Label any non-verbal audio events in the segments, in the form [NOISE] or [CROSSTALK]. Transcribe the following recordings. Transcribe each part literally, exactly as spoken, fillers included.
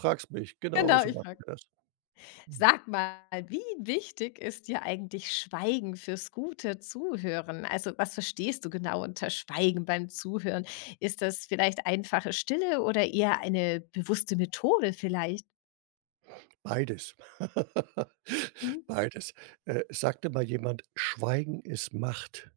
Fragst mich, genau Genau, so ich machen frage: wir das. Hm, „Sag mal, wie wichtig ist dir eigentlich Schweigen fürs gute Zuhören? Also, was verstehst du genau unter Schweigen beim Zuhören? Ist das vielleicht einfache Stille oder eher eine bewusste Methode vielleicht?" beides. [LAUGHS] Mhm. Beides. Äh, sagte mal jemand: „Schweigen ist Macht",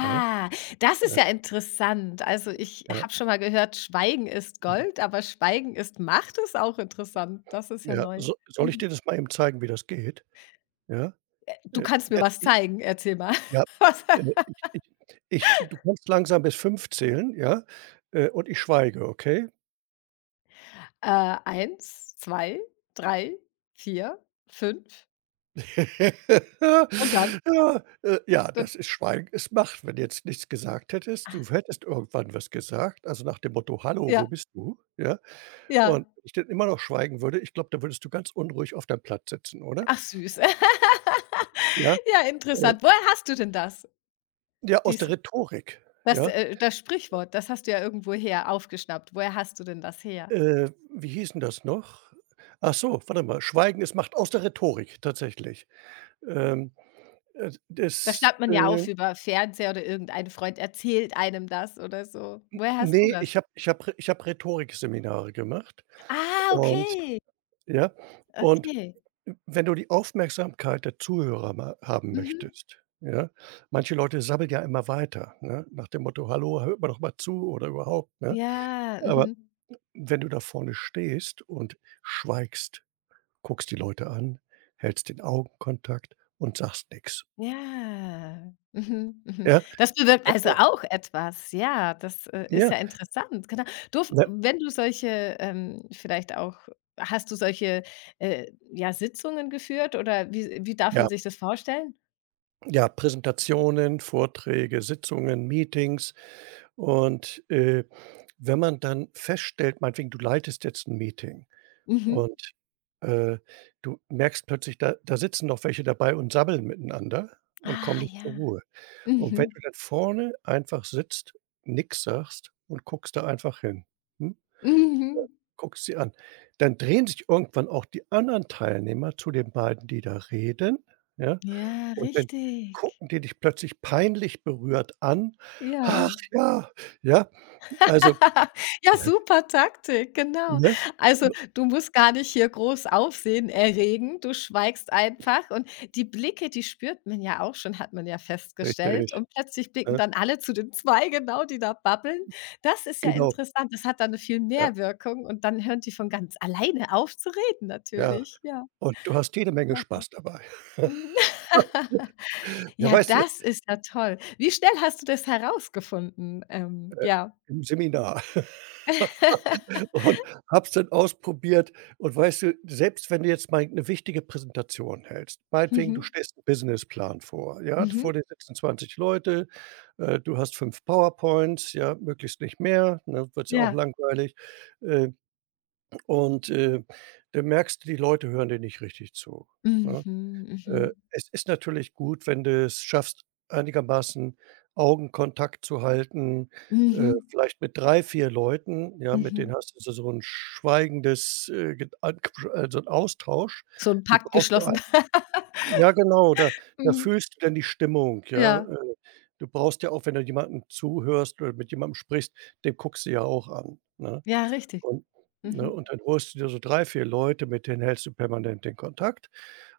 ja, das ja, ist ja interessant. Also, ich ja, habe schon mal gehört, Schweigen ist mhm, Gold, aber Schweigen ist Macht ist auch interessant. Das ist ja ja. neu. So soll ich Mhm. dir das mal eben zeigen, wie das geht? Ja, Du äh, kannst mir ja, was i zeigen, erzähl mal. ja, äh, [LAUGHS] ich ich ich du kannst langsam bis fünf zählen, ja, äh, und ich schweige, okay? Äh, eins, zwei, drei, vier, fünf und dann [LAUGHS] Ja, äh, ja, d das ist Schweigen ist Macht. Wenn du jetzt nichts gesagt hättest, du hättest irgendwann was gesagt, also nach dem Motto: „Hallo, wo ja, bist du?" Ja? ja. Und wenn ich dann immer noch schweigen würde, ich glaube, da würdest du ganz unruhig auf deinem Platz sitzen, oder? Ach süß. Ja, [LAUGHS] Ja, äh, interessant. Woher hast du denn das? ja, aus der Dies Rhetorik, das, ja. äh das Sprichwort, das hast du ja irgendwoher aufgeschnappt. Woher hast du denn das her? Äh, wie hieß 'n das noch? Ach so, warte mal, Schweigen ist Macht aus der Rhetorik, tatsächlich. Ähm, äh, Das das, schnappt man ja äh auf über Fernseher oder irgendein Freund erzählt einem das oder so. Woher hast du ne, das? ich habe ich habe ich habe Rhetorikseminare gemacht Ah, und okay. ja, und Okay. wenn du die Aufmerksamkeit der Zuhörer mal haben Mhm. möchtest, ja, manche Leute sabbeln ja immer weiter, ne, nach dem Motto: „Hallo, hört mir doch mal zu" oder überhaupt, ne? Ja, Aber mhm. wenn du da vorne stehst und schweigst, guckst die Leute an, hältst den Augenkontakt und sagst nix. Ja. Mhm, mhm. Ja, Das bewirkt glaub also mir. auch etwas. Ja, das, äh, ist Ja, ja interessant, genau. Du ne, Wenn du solche, ähm, vielleicht auch hast du solche, äh, ja, Sitzungen geführt oder wie wie darf ja, man sich das vorstellen? ja, Präsentationen, Vorträge, Sitzungen, Meetings und, äh, wenn man dann feststellt meinetwegen, du leitest jetzt ein Meeting Mhm. und, äh, du merkst plötzlich, da da sitzen noch welche dabei und sabbeln miteinander und kommen Ah nicht zur ja. Ruhe. Und wenn Mhm. du dann vorne einfach sitzt, nix sagst und guckst da einfach hin, hm? Mhm. Guckst sie an. Dann drehen sich irgendwann auch die anderen Teilnehmer zu den beiden, die da reden, ja? Ja, Und dann richtig. gucken die dich plötzlich peinlich berührt an. „Ach Ja. ja", ja? Also, [LAUGHS] Ja, super Taktik, genau. ne? Also, du musst gar nicht hier groß Aufsehen erregen. Du schweigst einfach und die Blicke, die spürt man ja auch schon, hat man ja festgestellt Richtig, und plötzlich blicken ne? dann alle zu den zwei genau, die da babbeln. Das ist ja Genau. interessant. Das hat dann 'ne viel Ja, mehr Wirkung und dann hören die von ganz alleine auf zu reden ja. natürlich. Ja, Und du hast jede Menge klasse. Spaß dabei. [LAUGHS] Mhm. [LAUGHS] Ja, Ja, weißt du, das ist ja toll. Wie schnell hast du das herausgefunden? Ähm, äh, ja. im Seminar. [LAUGHS] [LAUGHS] Und habe es dann ausprobiert und weißt du, selbst wenn du jetzt mal 'ne wichtige Präsentation hältst, meinetwegen, du Mhm. stellst 'n Businessplan vor, ja? Mhm. Vor dir sitzen zwanzig Leute, äh, du hast fünf PowerPoints, ja, möglichst nicht mehr, ne, wird's ja auch Ja. langweilig. Äh, und, äh, dann merkst du, die Leute hören dir nicht richtig zu, ne? Mhm, Äh, mhm. Es ist natürlich gut, wenn du es schaffst, einigermaßen Augenkontakt zu halten, äh, Mhm, vielleicht mit drei vier Leuten, ja, mit mhm. denen hast du so so 'n schweigendes, äh, Ged an Quatsch also 'n Austausch, So 'n die Pakt brauchst du ein geschlossen. [LAUGHS] ja genau, da da Mhm. fühlst du dann die Stimmung, ja. Ja, Äh, du brauchst ja auch, wenn du jemandem zuhörst oder mit jemandem sprichst, den guckst du ja auch an, ne? ja, richtig. Und ne, Mhm, und dann holst du dir so drei vier Leute, mit denen hältst du permanent den Kontakt.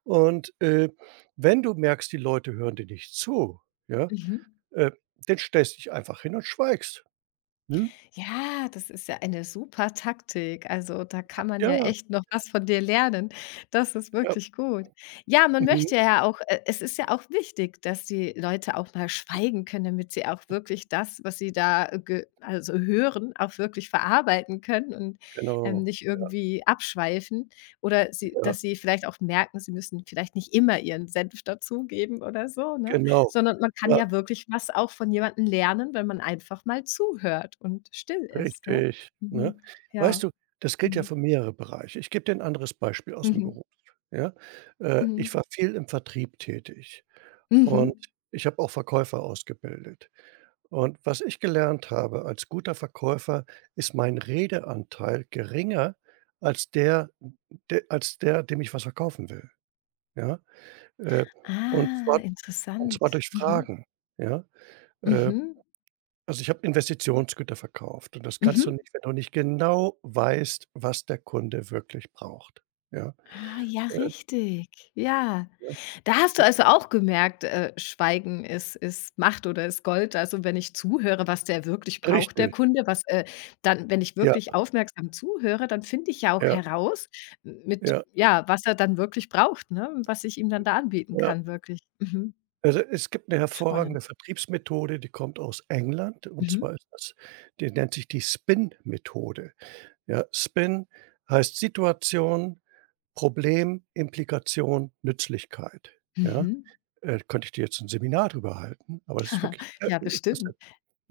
Und, äh, wenn du merkst, die Leute hören dir nicht zu, ja, mhm. äh, dann stellst dich einfach hin und schweigst. Mhm. Ja, das ist ja eine super Taktik. Also, da kann man ja Ja, echt noch was von dir lernen. Das ist ja, wirklich gut. Ja, man mhm, möchte ja auch äh, es ist ja auch wichtig, dass die Leute auch mal schweigen können, damit sie auch wirklich das, was sie da äh, ge also hören, auch wirklich verarbeiten können und, ähm, genau, nicht irgendwie abschweifen oder sie ja, dass sie vielleicht auch merken, sie müssen vielleicht nicht immer ihren Senf dazugeben oder so, ne? genau. Sondern man kann Ja, ja wirklich was auch von jemandem lernen, wenn man einfach mal zuhört und still ist, gell? richtig, ne? Mhm. Weißt Ja. du, das gilt ja Mhm. für mehrere Bereiche. Ich gebe dir ein anderes Beispiel aus dem Mhm. Beruf, ja? Äh, ich Mhm. war viel im Vertrieb tätig Mhm. und ich habe auch Verkäufer ausgebildet. Und was ich gelernt habe als guter Verkäufer, ist mein Redeanteil geringer als der de als der, dem ich was verkaufen will, ja? Äh, und Ah, zwar und interessant. zwar durch Mhm. Fragen, ja? Äh, Mhm. also, ich habe Investitionsgüter verkauft und das kannst du Mhm. nicht, wenn du nicht genau weißt, was der Kunde wirklich braucht, ja? Ah, ja, Äh, richtig. Ja. Da hast du äh, also auch gemerkt, äh, Schweigen ist ist Macht oder ist Gold. Also, wenn ich zuhöre, was der wirklich braucht, der Richtig, Kunde, was, äh dann wenn ich ja, wirklich aufmerksam zuhöre, dann finde ich ja auch ja, heraus m mit ja, ja, was er dann wirklich braucht, ne, was ich ihm dann da anbieten ja. kann wirklich. Mhm. Also, es gibt eine Spannend. hervorragende Vertriebsmethode, die kommt aus England, und Mhm. zwar ist das die nennt sich die Spin-Methode. Ja, Spin heißt Situation, Problem, Implikation, Nützlichkeit, ja? Mhm. Äh, könnte ich dir jetzt ein Seminar drüber halten, aber das ist wirklich ja, äh, Ja, klasse. bestimmt.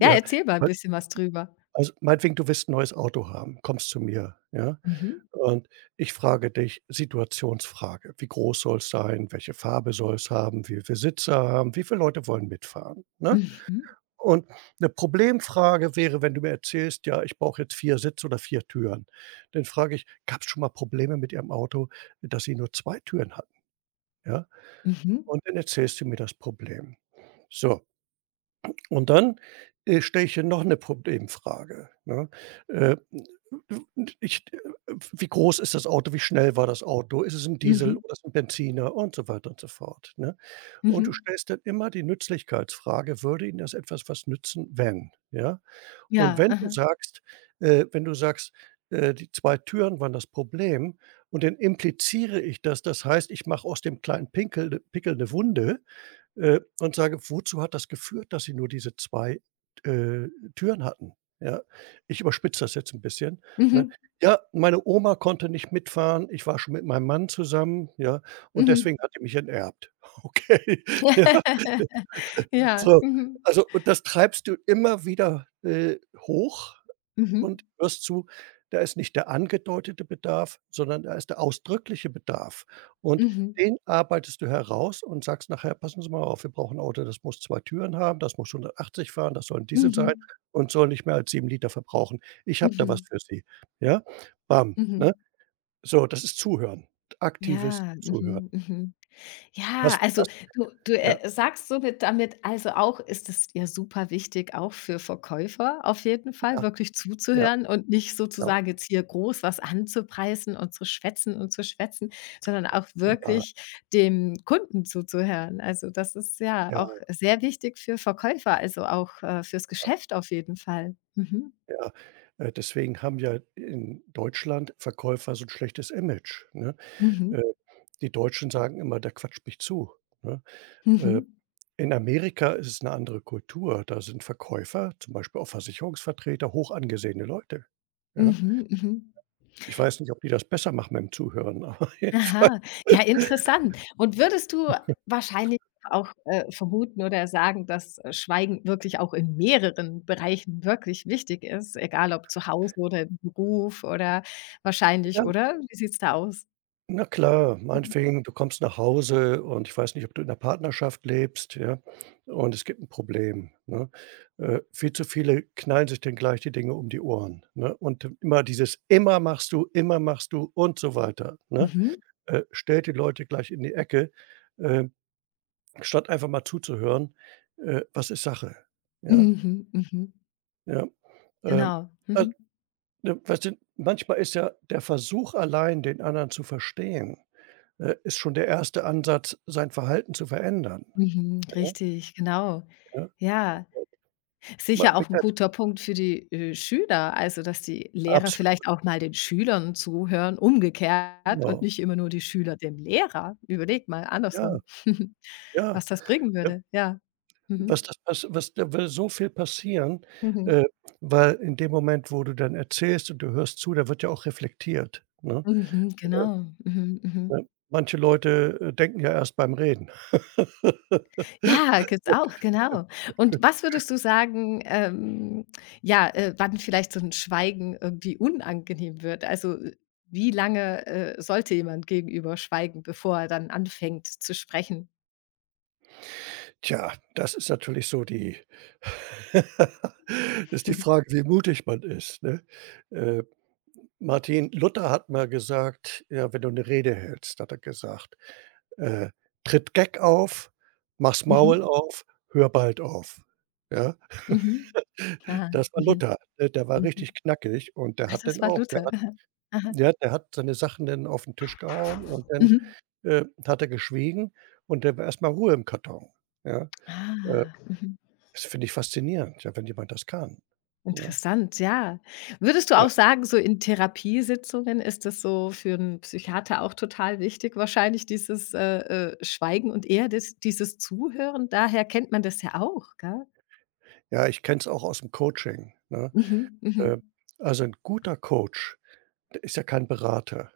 Ja, erzähl mal ein al bisschen was drüber. also, meinetwegen, du willst 'n neues Auto haben, kommst zu mir, ja? Mhm. Und ich frage dich Situationsfrage: Wie groß soll es sein? Welche Farbe soll es haben? Wie viele Sitze haben? Wie viele Leute wollen mitfahren, ne? Mhm. Und 'ne Problemfrage wäre, wenn du mir erzählst: „Ja, ich brauche jetzt vier Sitze oder vier Türen." Dann frage ich: „Gab's schon mal Probleme mit Ihrem Auto, dass Sie nur zwei Türen hatten?" Ja? Mhm. Und dann erzählst du mir das Problem. So, und dann, äh, stelle ich dir noch 'ne Problemfrage, ne? Äh, ich Wie groß ist das Auto? Wie schnell war das Auto? Ist es 'n Mhm. Diesel Mhm. oder ist es 'n Benziner? Und so weiter und so fort, ne? Und du Mhm. stellst dann immer die Nützlichkeitsfrage: „Würde Ihnen das etwas was nützen, wenn?" Ja? Und Ja, wenn du aha. sagst äh, wenn du sagst, äh, die zwei Türen waren das Problem und dann impliziere ich das. Das heißt, ich mache aus dem kleinen Pinkel 'ne Pickel eine Wunde, äh, und sage: „Wozu hat das geführt, dass Sie nur diese zwei äh, Türen hatten?" Ja? Ich überspitze das jetzt ein bisschen, ne? Mhm. „Ja, meine Oma konnte nicht mitfahren. Ich war schon mit meinem Mann zusammen, ja, und deswegen Mhm. hat die mich enterbt." [LAUGHS] Okay, [LAUGHS] ja. [LAUGHS] Ja, So, mhm. also und das treibst du immer wieder, äh, hoch und Mhm. hörst zu, da ist nicht der angedeutete Bedarf, sondern da ist der ausdrückliche Bedarf. Und Mhm. den arbeitest du heraus und sagst nachher: „Passen Sie mal auf, wir brauchen 'n Auto, das muss zwei Türen haben, das muss hundertachtzig fahren, das soll 'n Diesel sein Mhm. und soll nicht mehr als sieben Liter verbrauchen. Ich habe da was Mhm. für Sie." Ja? Bam, ne? Mhm. So, das ist Zuhören, aktives Ja, Zuhören. mhm, mhm. Ja, Hast also hast du du, Ja, äh, sagst somit damit also auch ist es ja super wichtig, auch für Verkäufer auf jeden Fall ja, wirklich ja, zuzuhören und nicht genau. sozusagen jetzt hier groß was anzupreisen und zu schwätzen und zu schwätzen, sondern auch Ja, wirklich dem Kunden zuzuhören. Also, das ist ja ja, auch sehr wichtig für Verkäufer, also auch, äh, fürs Geschäft auf jeden Fall. Mhm. ja. Äh, deswegen haben ja in Deutschland Verkäufer so 'n schlechtes Image, ne? Mhm. Äh Die Deutschen sagen immer: „Der quatscht mich zu", ne? Äh, Mhm. in Amerika ist es 'ne andere Kultur. Da sind Verkäufer, zum Beispiel auch Versicherungsvertreter, hoch angesehene Leute, ja? Mhm. Mhm. Mhm. Ich weiß nicht, ob die das besser machen mit dem Zuhören, [LAUGHS] aber jedenfalls Aha, ja interessant. Und würdest du wahrscheinlich auch, äh, vermuten oder sagen, dass, äh, Schweigen wirklich auch in mehreren Bereichen wirklich wichtig ist, egal ob zu Hause oder im Beruf oder ja, wahrscheinlich, oder? Wie sieht's da aus? na klar, meinetwegen, du kommst nach Hause und ich weiß nicht, ob du in 'ner Partnerschaft lebst, ja, und es gibt 'n Problem, ne? Äh, viel zu viele knallen sich dann gleich die Dinge um die Ohren, ne? Und immer dieses: „Immer machst du, immer machst du" und so weiter, ne? Mhm. Äh, stellt die Leute gleich in die Ecke, äh, statt einfach mal zuzuhören, äh, was ist Sache, ja? Mhm, mhm. Mhm. Ja. Ähm, Genau. al Mhm. Ne, weißt du, manchmal ist ja der Versuch allein, den anderen zu verstehen, äh, ist schon der erste Ansatz, sein Verhalten zu verändern, Mhm. ja, Richtig, genau. ja. Ja. Ma Sicher auch ein guter Punkt für die, äh, Schüler, also, dass die Lehrer Absolut, vielleicht auch mal den Schülern zuhören, umgekehrt und genau. nicht immer nur die Schüler dem Lehrer. Überleg mal Ja, andersrum, [LAUGHS] ja, was das bringen ne? würde, ja. Was Mhm. das was was Da würde so viel passieren, Mhm. äh, weil in dem Moment, wo du dann erzählst und du hörst zu, da wird ja auch reflektiert, ne? Mhm, genau. Mhm, mhm. Ne? Manche Leute, äh, denken ja erst beim Reden. Ja, gibt's auch, [LAUGHS] genau. Und was würdest du sagen, ähm, ja, äh, wann vielleicht so ein Schweigen irgendwie unangenehm wird? Also, äh, wie lange, äh, sollte jemand gegenüber schweigen, bevor er dann anfängt zu sprechen? Tja, das ist natürlich so die [LAUGHS] ist die Mhm. Frage, wie mutig man ist, ne? Äh, Martin Luther hat mal gesagt, ja, wenn du eine Rede hältst, hat er gesagt, äh: „Tritt keck auf, mach's Maul Mhm. auf, hör bald auf." Ja? Mhm. Ah. Das war Mhm. Luther. Der der war richtig Mhm. knackig und der Ah, hat das dann war auch der Luther. hat [LAUGHS] Aha. Aha. ja, der hat seine Sachen dann auf 'n Tisch gehauen und dann, Mhm. äh, hat er geschwiegen und dann war erst mal Ruhe im Karton, ja? Äh, Ah. Mhm. Das finde ich faszinierend, ja, wenn jemand das kann, ne? Interessant, ja. Würdest du Ja. auch sagen, so in Therapiesitzungen ist das so für 'n Psychiater auch total wichtig wahrscheinlich, dieses, äh, äh, Schweigen und eher das dieses Zuhören? Daher kennt man das ja auch, gell? Ja, ich kenne es auch aus'm Coaching, ne? Mhm. Äh, Mhm. also, 'n guter Coach, der ist ja kein Berater.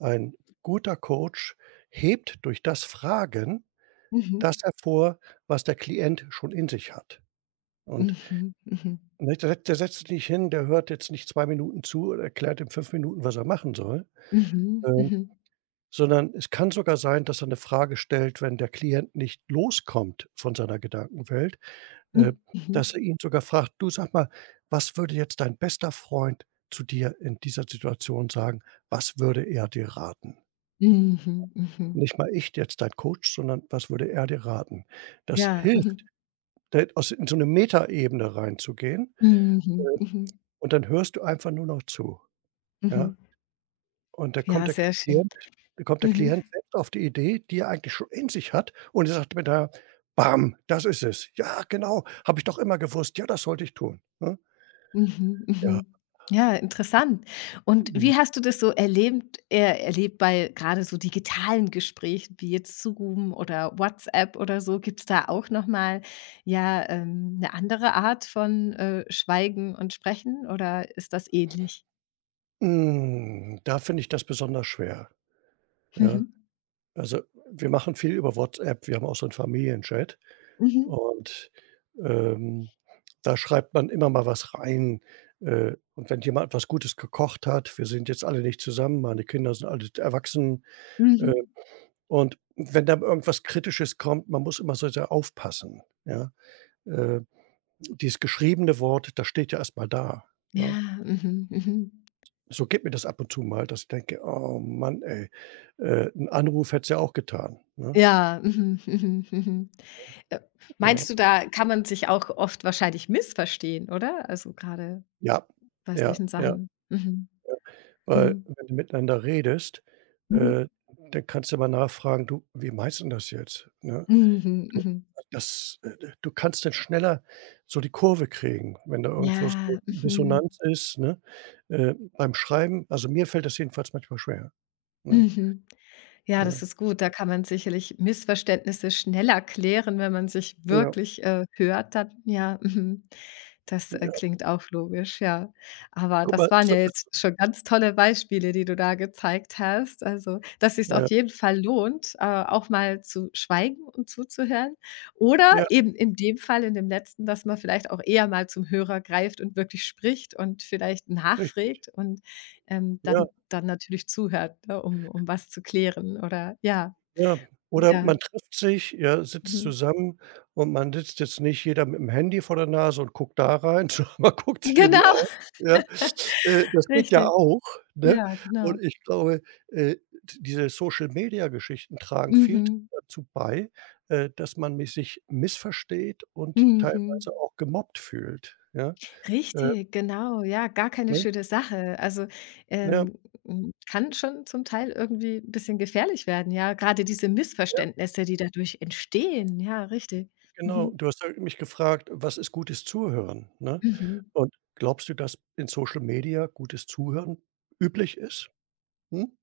Ein guter Coach hebt durch das Fragen Mhm. das hervor, was der Klient schon in sich hat. Und Mhm. Mhm. Ne, der setzt der setzt sich nicht hin, der hört jetzt nicht zwei Minuten zu und erklärt in fünf Minuten, was er machen soll, Mhm. ähm, Mhm. sondern es kann sogar sein, dass er 'ne Frage stellt, wenn der Klient nicht loskommt von seiner Gedankenwelt, äh, Mhm. dass er ihn sogar fragt: „Du, sag mal, was würde jetzt dein bester Freund zu dir in dieser Situation sagen? Was würde er dir raten?" Mhm. Mhm. Nicht mal ich, jetzt dein Coach, sondern was würde er dir raten? Das Ja. hilft, Mhm. da aus in so 'ne Metaebene reinzugehen Mhm. Mhm. und dann hörst du einfach nur noch zu, ja? Mhm. Und da kommt Ja, der sehr schön. Klient da kommt der Mhm. Klient selbst auf die Idee, die er eigentlich schon in sich hat und er sagt mir da: „Bam, das ist es. Ja, genau, habe ich doch immer gewusst. Ja, das sollte ich tun", ne? Mhm. Ja, Mhm. Ja, interessant. Und mhm. wie hast du das so erlebt äh, erlebt bei gerade so digitalen Gesprächen wie jetzt Zoom oder WhatsApp oder so? Gibt's da auch noch mal, ja, ähm, 'ne andere Art von, äh, Schweigen und Sprechen oder ist das ähnlich? Hm, da finde ich das besonders schwer, ja. Mhm. Also, wir machen viel über WhatsApp, wir haben auch so 'n Familienchat Mhm. und, ähm, da schreibt man immer mal was rein, äh, und wenn jemand was Gutes gekocht hat wir sind jetzt alle nicht zusammen, meine Kinder sind alle erwachsen, äh Mhm. Und wenn da irgendwas Kritisches kommt, man muss immer so sehr aufpassen, ja? Äh, Dieses geschriebene Wort, das steht ja erstmal da, ne? Ja. Mhm. Mhm. So geht mir das ab und zu mal, dass ich denke: „Oh Mann, ey, äh, 'n Anruf hättest ja auch getan", ne? Ja. Mhm. Mhm. Mhm. Äh, Ja, Meinst du, da kann man sich auch oft wahrscheinlich missverstehen, oder? Also, gerade ja, bei ja, solchen ja. Sachen. Mhm. Weil Mhm. wenn du miteinander redest, Mhm. äh, dann kannst du mal nachfragen: „Du, wie meinst 'n das jetzt?", ne? Mhm. Du, Mhm. das äh, d du kannst dann schneller so die Kurve kriegen, wenn da irgendwo so Ja. 'ne Mhm. Dissonanz ist, ne? Äh, beim Schreiben also, mir fällt das jedenfalls manchmal schwer, ne? Mhm. Ja, das Ja, ist gut. Da kann man sicherlich Missverständnisse schneller klären, wenn man sich ja, wirklich, äh, hört dann. Ja, mhm. Das, äh, ja. klingt auch logisch, ja. Aber Guck das mal, waren so ja ist jetzt schon ganz tolle Beispiele, die du da gezeigt hast. Also, dass sich's ja, auf jeden Fall lohnt, äh, auch mal zu schweigen und zuzuhören. Oder ja, eben in dem Fall, in dem letzten, dass man vielleicht auch eher mal zum Hörer greift und wirklich spricht und vielleicht richtig. nachfragt und ähm, Ja. dann dann natürlich zuhört, ne, um um was zu klären oder ja, Ja, oder ja. man trifft sich, ja, sitzt Mhm. zusammen und man sitzt jetzt nicht jeder mit dem Handy vor der Nase und guckt da rein, [LAUGHS] sondern man guckt sich in die Genau, Augen, [LAUGHS] ja. Äh, das geht ja richtig. auch, ne? Ja, genau. Und ich glaube, äh, d diese Social-Media-Geschichten tragen viel Mhm. dazu bei, äh, dass man mi sich missversteht und Mhm. teilweise auch gemobbt fühlt, ja? Äh, Richtig, genau, ja, gar keine ne? schöne Sache. Also, Ja. ähm, hm, kann schon zum Teil irgendwie ein bisschen gefährlich werden, ja, gerade diese Missverständnisse, die dadurch entstehen. Ja, richtig. Genau, Mhm. du hast ja mich gefragt: „Was ist gutes Zuhören", ne? Mhm. Und glaubst du, dass in Social Media gutes Zuhören üblich ist? Hm?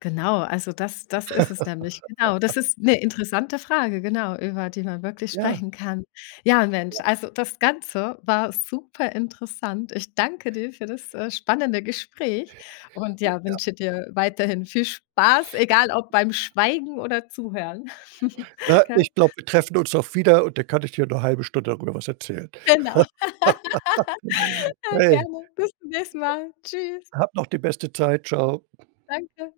Genau, also das das ist es nämlich. Genau, das ist eine interessante Frage, genau, über die man wirklich Ja. sprechen kann. Ja, Mensch, also das Ganze war super interessant. Ich danke dir für das, äh, spannende Gespräch und ja, wünsche dir weiterhin viel Spaß, egal ob beim Schweigen oder Zuhören. [LAUGHS] Na, Gell? ich glaube, wir treffen uns auch wieder und da kann ich dir noch 'ne halbe Stunde darüber was erzählen. Genau. Ja, Hey, gerne. Bis zum nächsten Mal. Tschüss. hab noch die beste Zeit. Tschau. Danke.